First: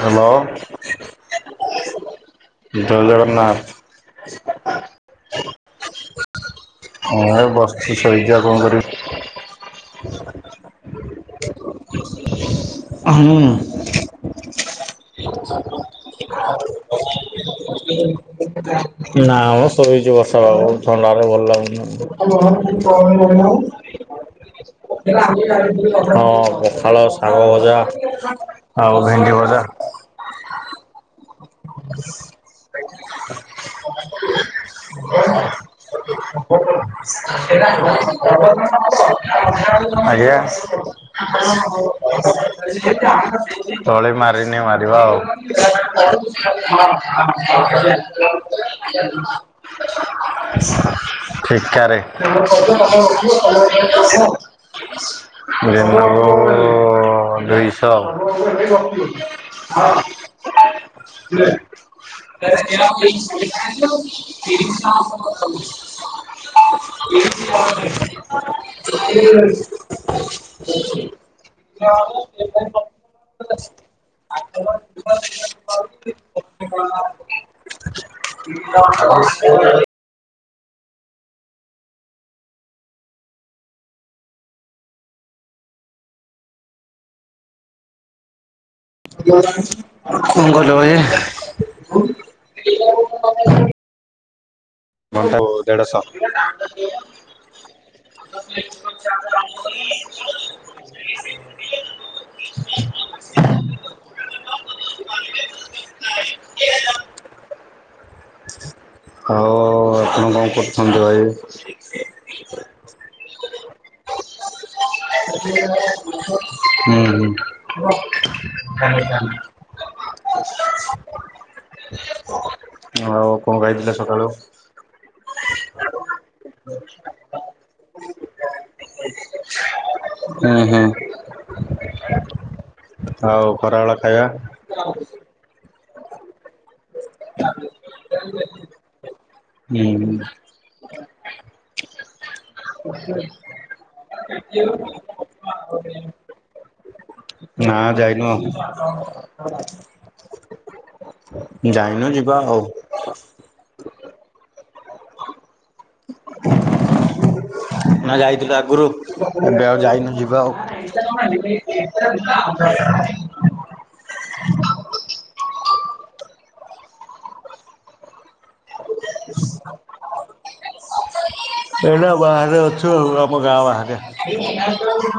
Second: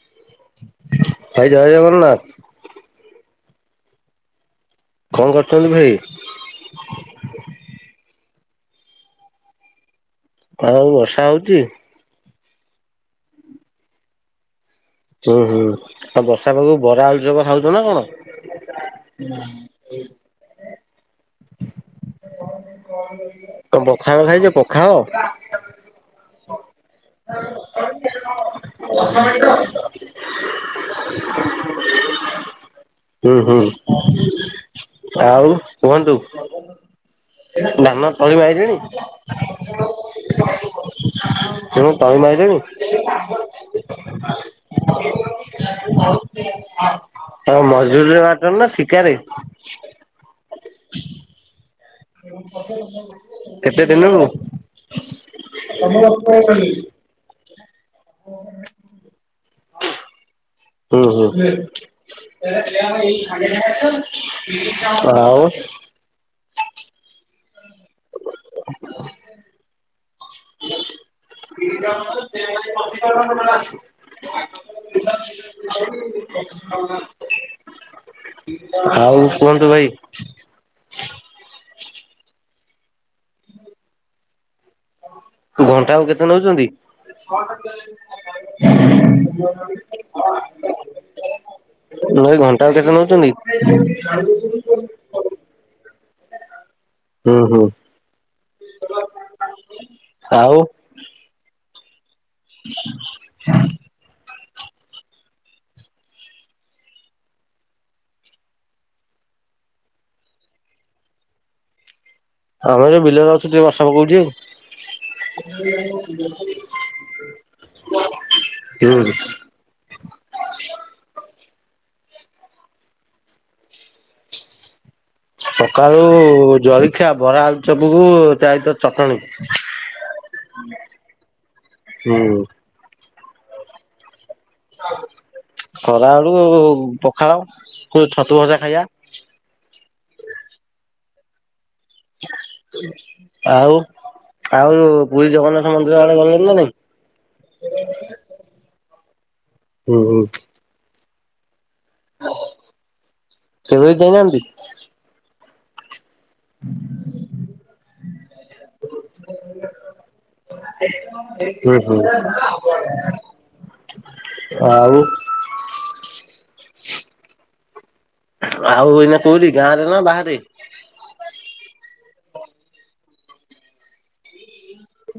Hello. ଭାଇ ଜୟ ଜଗନ୍ନାଥ ଜୟ ଜଗନ୍ନାଥ। ଜୟ ଜଗନ୍ନାଥ। କଣ କରୁଛନ୍ତି ଭାଇ? ହଁ ଏଇ ବସିଚି ଶୋଇଚି ଆଉ କଣ କରିବି? ଆଉ ବର୍ଷା ହଉଛି? [inaudible] ହୁଁ। ହୁଁ ହୁଁ ନା ଆଉ ବର୍ଷା ପାଗକୁ ବରା ମ। ଆଳୁଚପ ଖାଉଛ ନା କଣ? [unintelligible] ବର୍ଷା ପାଗ କୁ ଥଣ୍ଡାରେ ଭଲ ଲାଗୁନି। କଣ ପଖାଳ ହଁ, ଖାଇଛ ପଖାଳ ଶାଗ ଭଜା ଆଉ ଭେଣ୍ଡି ଭଜା। [inaudible] ହୁଁ ହୁଁ। ଆଉ କୁହନ୍ତୁ। ଧାନ ତଳି ମାଇଲେଣି ଆଜ୍ଞା। ଧାନ ତଳି ମାଇଲେଣି ତଳି ମାରିନି ମାର ମାରିବା ଆଉ। ଆଉ ମଜୁରୀରେ ମାରୁଛନ୍ତି ନା ଠିକାରେ [inaudible] ଠିକାରେ। କେତେ ଦିନକୁ? ଦିନ କୁ ଅଢ଼େଇଶ। ହୁଁ ହୁଁ ଆଉ [unintelligible] [inaudible] [inaudible] [unintelligible] [inaudible] ଆଉ କୁହନ୍ତୁ ଭାଇ। ଘଣ୍ଟା କୁ କେତେ ନଉଛନ୍ତି? କହିଲ ଭାଇ? [inaudible] ଭାଇ ଘଣ୍ଟା ଆଉ କେତେ ନଉଛନ୍ତି? ଘଣ୍ଟା କୁ ଦେଢ଼ଶହ। ହୁଁ ହୁଁ। ଆଉ [inaudible] ହଉ। ଆପଣ କଣ କରୁଛନ୍ତି ଭାଇ? ଆମେ ଏଇ ବିଲରେ ଅଛୁ ଟିକେ ବର୍ଷା ପକଉଚୁ। ହୁଁ ହୁଁ। ହୁଁ। ଆଉ କଣ ଖାଇଥିଲେ ସକାଳୁ? ସକାଳୁ ଜଳଖିଆ ବରା, ଆଳୁ ଚପ୍ କୁ ତା ସହିତ ଚଟଣୀ। ହୁଁ ହୁଁ। ହୁଁ। ଆଉ ଖରାବେଳ ଖାଇବା? ଖରାବେଳୁ କୁ ପଖାଳ କୁ ଛତୁ ଭଜା ଖାଇବା। ହୁଁ। [inaudible] ଆଉ ଆଉ ପୁରୀ ଜଗନ୍ନାଥ ମନ୍ଦିର ହୁଁ। ଆଡେ ଗଲେଣି ନା ନାଇଁ? ନା ଯାଇନୁ ଆଉ। ହୁଁ ହୁଁ ଯାଇନୁ ଯିବା ଆଉ। କେଭେବି ଯାଇନାହାନ୍ତି? [inaudible] ନା ଯାଇଥିଲୁ ଆଗୁରୁ, ଏବେ ଆଉ ଯାଇନୁ ଯିବା ଆଉ। ହୁଁ ହୁଁ ହ [unintelligible] ଆଉ। ଆଉ ଏଇନା କଉଠି ଗାଁ ରେ ନା ବାହାରେ? ଏଇନା ବାହାରେ ଅଛୁ ଆମ ଗାଁ ବାହାରେ।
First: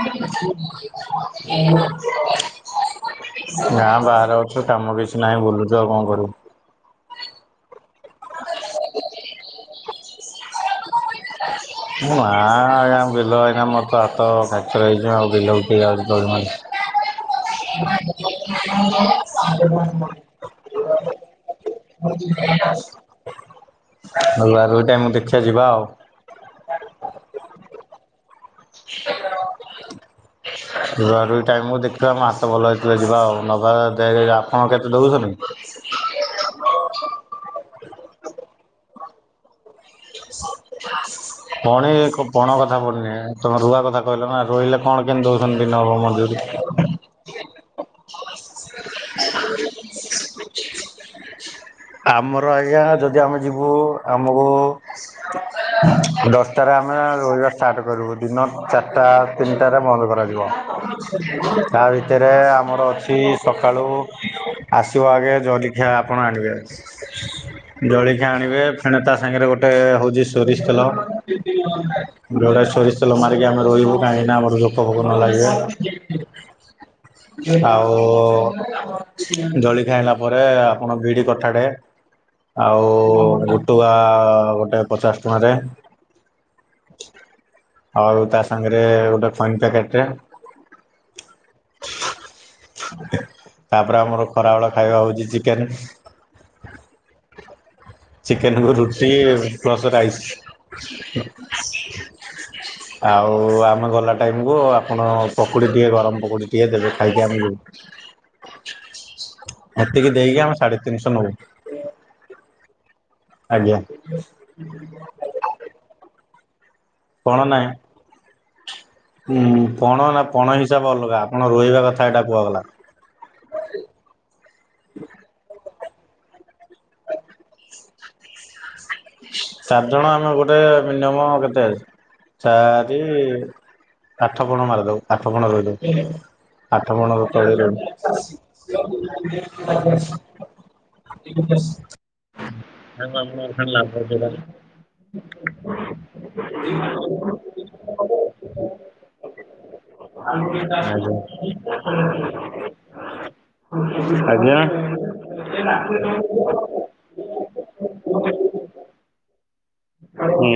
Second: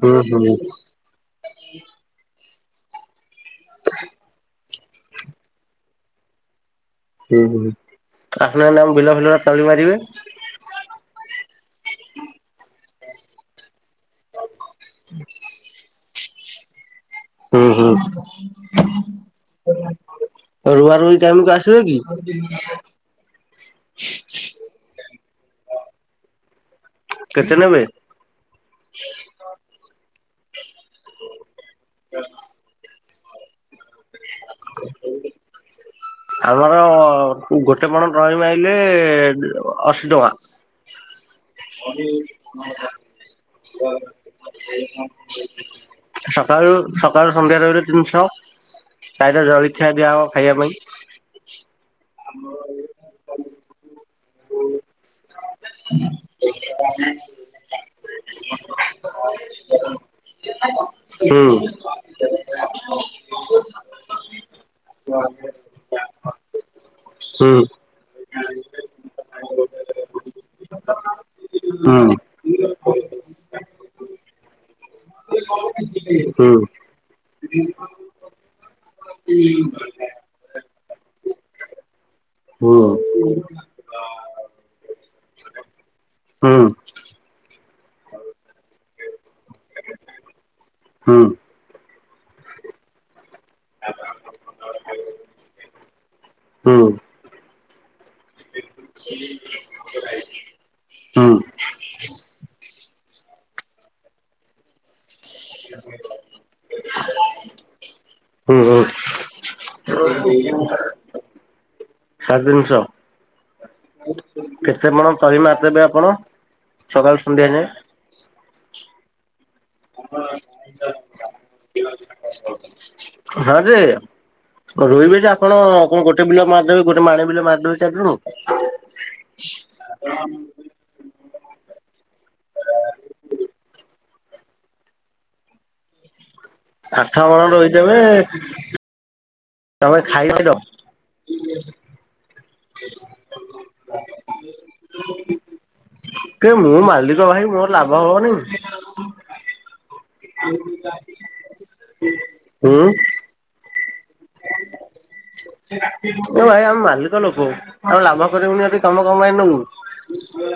ହୁଁ ହୁଁ [inaudible] ଗାଁ ବାହାରେ ଅଛୁ କାମ କିଛି ନାହିଁ ବୁଲୁଚୁ ଆଉ କଣ କରିବୁ। ହୁଁ ହୁଁ ଆସୁନାହାନ୍ତି ଆମ ବିଲ ଫିଲ ରା ତଳି ମାରିବେ? ନାଆ ଆଜ୍ଞା ବିଲ ଏଇନା ମୋର ତ ହାତ ଫ୍ରାକ୍ଚର ହେଇଛି ଆଉ ବିଲ କିଏ ଯାଉଛି ତଳି ମାରି। ହୁଁ ହୁଁ ରୁଆ ରୁଇ ଟାଇମ୍ କୁ ଆସ ରୁଆ ରୁଇ ଟାଇମ୍ କୁ ଦେଖିବା ଯିବା ଆଉ। କେତେ ନେବେ? ରୁଆ ରୁଇ ଟାଇମ୍ କୁ ଦେଖିବା ମୋ ହାତ ଭଲ ହେ ଯିବା ଆଉ ନବା ଦେ ଆପଣ କେତେ ଦଉଛନ୍ତି? ଆମର ଗୋଟେ ପଣ ତଳି ମାଇଲେ ଅଶୀ ଟଙ୍କା। ପଣି ପଣ କଥା ପଡିନି ତମ ରୁଆ କଥା କହିଲ ନା ରୁଇଲେ କଣ କେମତି ଦଉଛନ୍ତି ନବ ମଜୁରୀ। ସଖାଳୁ ସନ୍ଧ୍ୟା ରହିଲେ ତିନିଶହ। ତା ସହ ଜଳଖିଆ ଦିଆହବ ଖାଇବା ପାଇଁ। ଆମର ଆଜ୍ଞା ଯଦି ଆମେ ଯିବୁ ଆମକୁ ଦଶଟାରେ ଆମେ ରୋହିବା ଷ୍ଟାର୍ଟ କରିବୁ। ଦିନ ଚାରିଟା ତିନିଟାରେ ବନ୍ଦ କରାଯିବ ହୁଁ ତା ଭିତରେ ଆମର ଅଛି ଏଇ ସକାଳୁ ଆସିବ ଆଗେ ଜରିଖିଆ ଆପଣ ଆଣିବେ। ହୁଁ। ଜଳିଖିଆ ଆଣିବେ ଫେଣ ତା ସାଙ୍ଗରେ ଗୋଟେ ହଉଛି ସୋରିଷ ତେଲ। ହୁଁ ଜଡା ସୋରିଷ ତେଲ ମାରିକି ଆମେ ରୋହିବୁ କାହିଁକି ନା ଆମର ଜୋକ ଫୋକ ନ ଲାଗିବେ। ହୁଁ। ଆଉ ଜଳି ଖାଇଲା ପରେ ଆପଣ ବିଡି କ ଠା ଟେ ହୁଁ ଆଉ ଟୁଆ ଗୋଟେ ପଚାଶ ଟଙ୍କାରେ। ହୁଁ ଆଉ ତା ସାଙ୍ଗରେ ଗୋଟେ ଖଇନି ପ୍ୟାକେଟ୍ ଟେ। ହୁଁ ତାପରେ ଆମର ଖରାବେଳ ଖାଇବା ହଉଛି ଚିକେନ୍। ହୁଁ। ଚିକେନ୍ କୁ ରୁଟି ପ୍ଲସ୍ ରାଇସ୍। ହୁଁ ଆଉ ଆମେ ଗଲା ଟାଇମ୍ କୁ ଆ ଆପଣ ପକୁଡ଼ି ଟିକିଏ ଗରମ ପକୁଡ଼ି ଟିକିଏ ଦେବେ ଖାଇକି ଆମେ ଯିବୁ। ହୁଁ ହୁଁ। ଏତିକି ଦେଇକି ଆମେ ସାଢେ ତିନିଶହ ନବୁ। ସାଢ଼େ ଆଜ୍ଞା ତିନିଶହ କେତେ ପଣ ତଳି ମାପିଲେ ଆପଣ? ସକାଳୁ ସନ୍ଧ୍ୟା ଯାଏଁ। ଉୁଁ ପଣ ନା ପଣ ହିସାବ ଅଲଗା ଆପଣ ରୋହିବା କଥା ଏଇଟା କୁହାଗଲା। ହଁ ଯେ ରୋଇବେ ଯେ ଆପଣ କଣ ଗୋଟେ ବିଲ ମାରିଦେବେ ଗୋଟେ ମାଣେ ବିଲ ମାରିଦବେ ଚାରିଜଣ? ଚାରଜଣ ଆମେ ଗୋଟେ ମିନିଅମ୍ କେତେ ଚାରି ଆଠ ପଣ ମାରିଦବୁ ଆଠ ପଣ ରୋଇଦବୁ। ଆଠ ପଣର ମଣ ତଳିରୁଇ ରୋଇଦେବେ ତମେ ଖାଇକି ର [inaudible] [unintelligible] କେ ମୁଁ ମାଲିକ ଭାଇ ମୋର ଲାଭ ହବନି। ହ୍ୟାଲୋ ହୁଁ [unintelligible] ଆଜ୍ଞା। ଭାଇ ଆମ ମାଲିକ ଲୋକ ଆମେ ଲାଭ କରିବୁନି ଏଠି କାମ କଣ ପାଇଁ ନବୁ? ହୁଁ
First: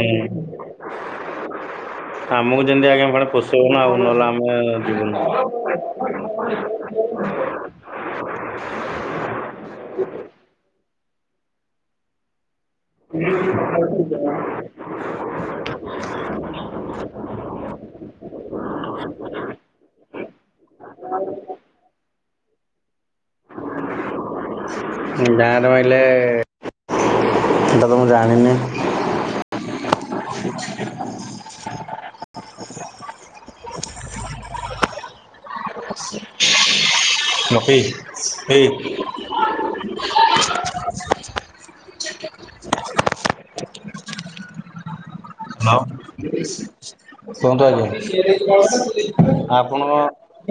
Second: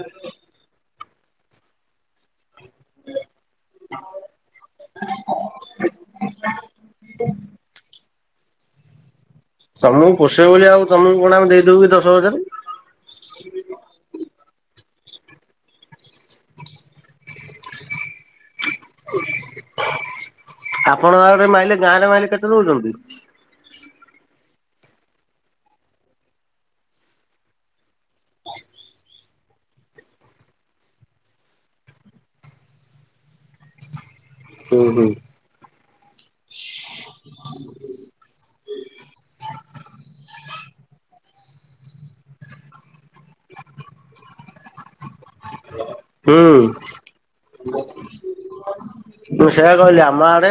ଆମକୁ ଯେମିତି ଆଜ୍ଞା ଫାଳେ ପୋଷେଇବ ନା ଆଉ ନହେଲେ ଆମେ ଯିବୁନୁ। ହ ତମକୁ ପୋଷେଇ ବୋଲି ଆଉ ତମକୁ କଣ ଆମେ ଦେଇଦଉ କି ଦଶ ହଜାରେ। ଆପଣ ଆଡ଼େ ମାଇଲେ ଗାଁରେ ମାଇଲେ କେତେ ନଉଛନ୍ତି? ଗାଁର ମାଇଲେ ହେଟା ତ ମୁଁ ଜାଣିନି। ହୁଁ ହୁଁ। ଲକି ଏଇ ହାଲ [unintelligible] କୁହନ୍ତୁ ମୁଁ ସେୟା କହିଲି ଆମ ଆଡେ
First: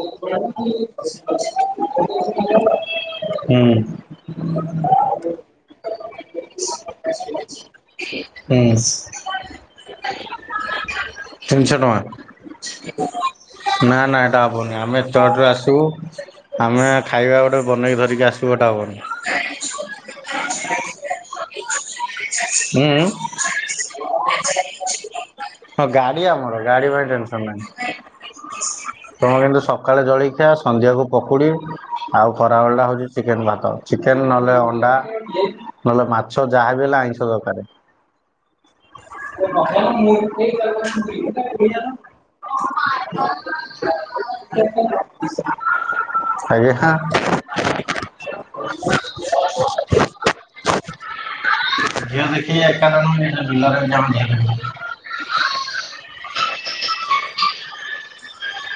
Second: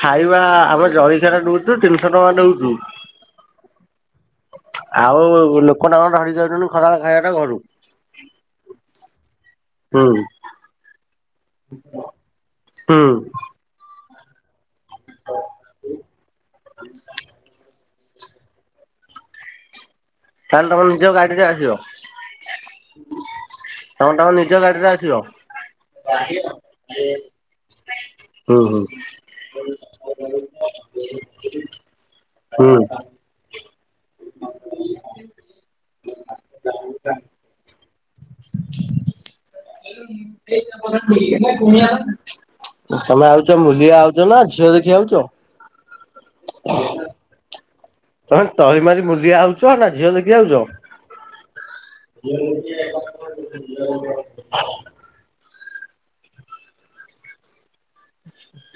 ଖାଇବା ଆମେ ଜଳଖିଆଟା ଦଉଛୁ ତିନିଶହ ଟଙ୍କା ଆପଣଙ୍କ ଦଉଛୁ ହୁଁ। ଆଉ ଲୋକ ତାଙ୍କର ଧରିକି ଯାଉଛନ୍ତି ଖରା ଖାଇବା ଟା ଘରୁ। ହୁଁ। ହୁଁ। ତିନିଶ ହୁଁ ଟଙ୍କା ନା ନା ଏଟା ଅପ୍ ହେବନି ଆମେ ଏତେ ବାଟରୁ ଆସିବୁ ଆମେ ଖାଇବା ଗୋଟେ ବନେଇକି ଧରିକି ଆସିବୁ ଏଟା ହେବନି। [unintelligible] ତାହେଲେ ତମେ ନିଜ ଗାଡ଼ିରେ ଆସିବ। ଉଁ ଉଁ? ତମେ ତାମ ନିଜ ଗାଡି଼ରେ ଆସିବ। ହଁ ଗାଡି଼ ଆମର ଗାଡି଼ ପାଇଁ ଟେନସନ ନାହିଁ। ହୁଁ ହୁଁ ତମର କିନ୍ତୁ ସକାଳେ ଜଳଖିଆ ସନ୍ଧ୍ୟାକୁ ପକୁଡି଼ ଆଉ ଖରାବେଳ ହୁଁ ଟା ହଉଛି ଚିକେନ ଭାତ ଚିକେନ ନହେଲେ ଅଣ୍ଡା ନହେଲେ ମାଛ ଯାହାବି ହେଲା ଆଇଁଷ ଦରକାରେ। କୁଣିଆ ନା [unintelligible] ତମେ ଆଉଚ ମୁଲିଆ ଆଉଚ ନା ଝିଅ ଦେଖି ଆଉଚ? ଆଜ୍ଞା ହାଁ। ତମେ ତଳି ମାରି ମୁଲିଆ ଆଉଚ ନା ଝିଅ ଦେଖି ଆଉଛ? ଝିଅ ଦେଖି ଏକା ଥରକୁ ନିଜ ବିଲରେ [unintelligible]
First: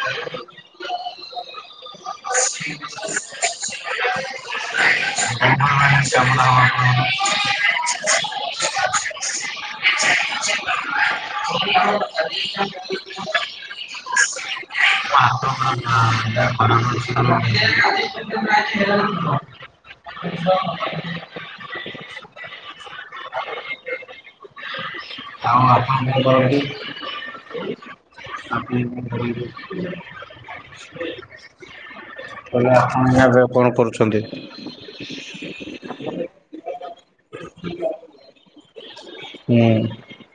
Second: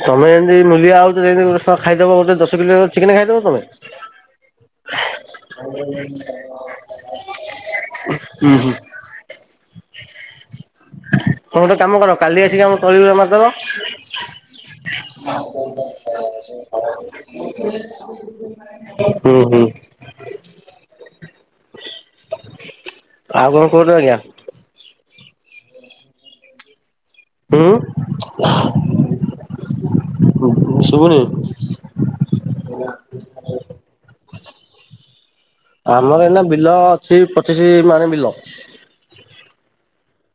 ତମେ ଏନ୍ତି ମୂଲିଆ ଆଉଛ ଯେମତି ଗୋଟେ ଖାଇଦବ ଗୋଟେ ଦଶ କିଲୋ ଚିକେନ ଖାଇଦବ ତମେ। ହ ଉ ହୁଁ। ତମେ ଗୋଟେ କାମ କର କାଲି ଆସିକି ଆମ ତଳିିଉରା ମାରିଦବ। ଆପଣ କଣ କର [unintelligible] [inaudible] ଆଉ କଣ କହନ୍ତୁ ଆଜ୍ଞା? [inaudible] ଆଉ ଆପଣ କଣ କରନ୍ତି? ହୁଁ ଆ [inaudible] ଶୁଭୁନି! ତାହେଲେ ଆପଣ ଏବେ କଣ କରୁଛନ୍ତି? ଆମର ଏଇନା ବିଲ ଅଛି, ପଚିଶି ମାଣେ ବିଲ! ହୁଁ।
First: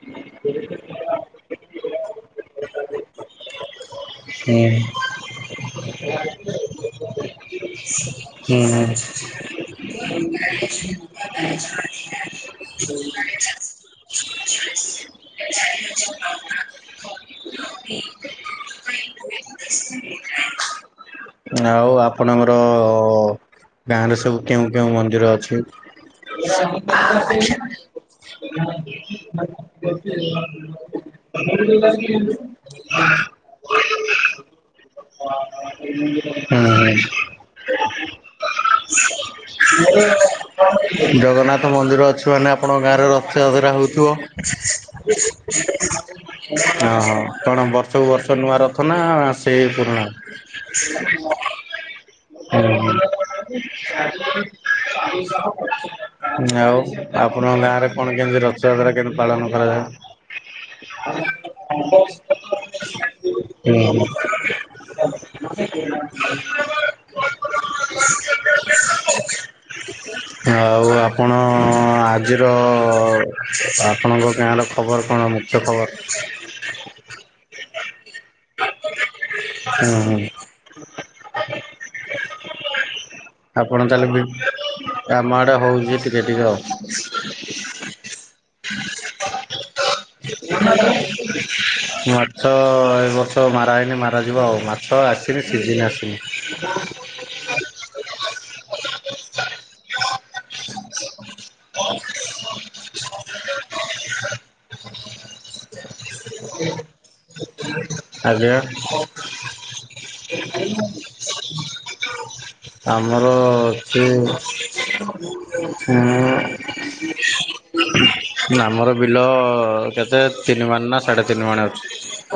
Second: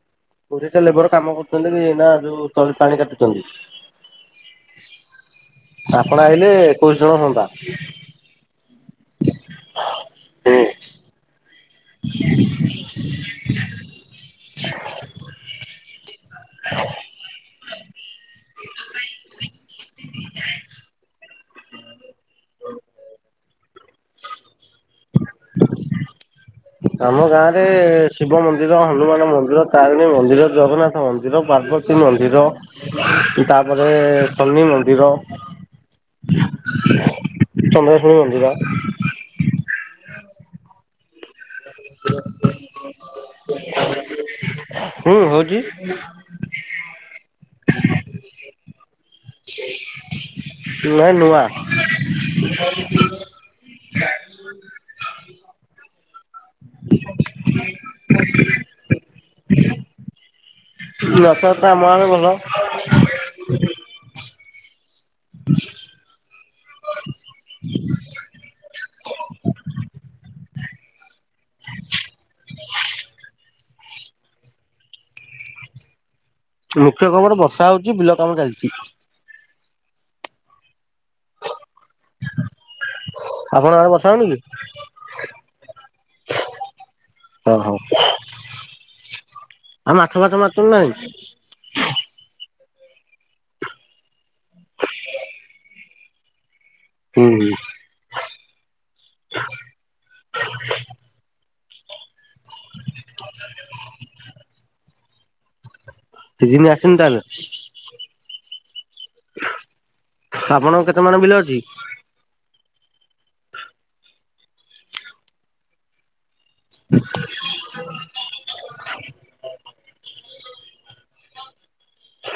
କୋଡିଏ ଟା ଲେବର କାମ କରୁଛନ୍ତି ଏଇନା ଯୋଉ ତଳି ପାଣି କାଟୁଛନ୍ତି। ହୁଁ। ଆପଣ ଆଇଲେ ଏକୋଇଶି ଜଣ ହୁଅନ୍ତା। ହୁଁ। [inaudible] ହ [inaudible] [inaudible] [inaudible] ଆଉ ଆପଣଙ୍କର ଗାଁରେ ସବୁ କେଉଁ କେଉଁ ମନ୍ଦିର ଅଛି? ଆମ ଗାଁ ରେ, ଶିବ ମନ୍ଦିର, ହନୁମାନ ମନ୍ଦିର, ତାରିଣୀ ମନ୍ଦିର, ଜଗନ୍ନାଥ ମନ୍ଦି ମନ୍ଦିର ହୁଁ ହୁଁ ପାର୍ବତୀ ମନ୍ଦିର ତାପରେ ଶନି ମନ୍ଦିର। ହଁ! ଚନ୍ଦ୍ରଶୁଣୀ ମନ୍ଦିର ଜଗନ୍ନାଥ ମନ୍ଦିର ଅଛି ମାନେ ଆପଣଙ୍କ ଗାଁରେ ରଥଯାତ୍ରା ହଉଥିବ? ହୁଁ ହଉଛି। ହଁ, ହଁ, କଣ ବର୍ଷକୁ ବର୍ଷ ନୂଆ ରଥ ନା ସେ ପୁରୁଣା ନାଇଁ ହୁଁ ନୂଆ [inaudible] [inaudible] ଆଉ ଆପଣଙ୍କ ଗାଁ ରେ କଣ କେମତି ରଥଯାତ୍ରା କେମତି ପାଳନ କରାଯାଏ? ରଥଯାତ୍ରା ଆମ ଗାଁ ରେ ଭଲ ହୁଁ! [inaudible] [inaudible] ଆଉ ଆପଣ ଆଜିର ଆପଣଙ୍କ ଗାଁର ଖବର କଣ ମୁଖ୍ୟ ଖବର? ମୁଖ୍ୟ ଖବର, ବର୍ଷା ହଉଛି ବିଲ କାମ ଚାଲିଛି। ଉଁ ହୁଁ। ଆପଣଙ୍କ ଆପଣ ଆଡେ ତାହେଲେ ବର୍ଷା ବି ହଉନି? ଆମ ଆଡେ ହଉଛି ଟିକେ ଟିକେ ଆଉ। ଓହୋ ଆଉ ମାଛ ଫାଛ ମାରୁଛନ୍ତି ନା ନାଇଁ? ମାଛ ଏ ବର୍ଷ ମାରା ହେଇନି ମାରାଯିବ ଆଉ ମାଛ ଏବେ ସିଜିନ୍ ଆସିନି। [inaudible] ହୁଁ ହୁଁ ହ [inaudible] ସିଜିନ୍ ଆସନି ତାହେଲେ? ଆଜ୍ଞା! ଆପଣଙ୍କ କେତେ ମାଣେ ବିଲ ଅଛି? ଆମର ଅଛି [inaudible] ହ [inaudible] ଆମର ବିଲ, କେତେ ତିନି ମାଣେ ନା ସାଢ଼େ ତିନି ମାଣେ ଅଛି।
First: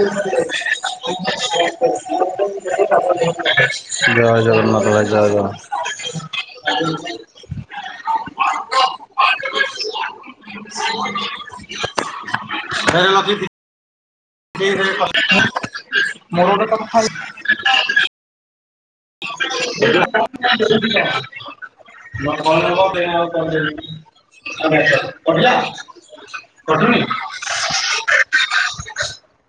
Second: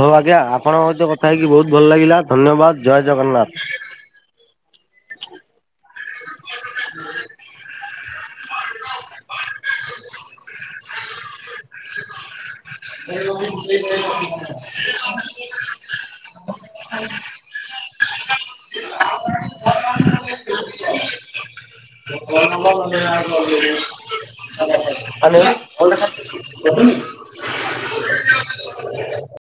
ହଉ ଆଜ୍ଞା, ଆପଣଙ୍କ ସହିତ କଥା ହେଇକି ବହୁତ ଭଲ ଲାଗିଲା ଧନ୍ୟବାଦ ଜୟ ଜଗନ୍ନାଥ। ଜୟ ଜଗନ୍ନାଥ ଭାଇ ଜୟ ଜଗନ୍ନାଥ। [unintelligible] [unintelligible] [unintelligible] [unintelligible] [unintelligible] [unintelligible]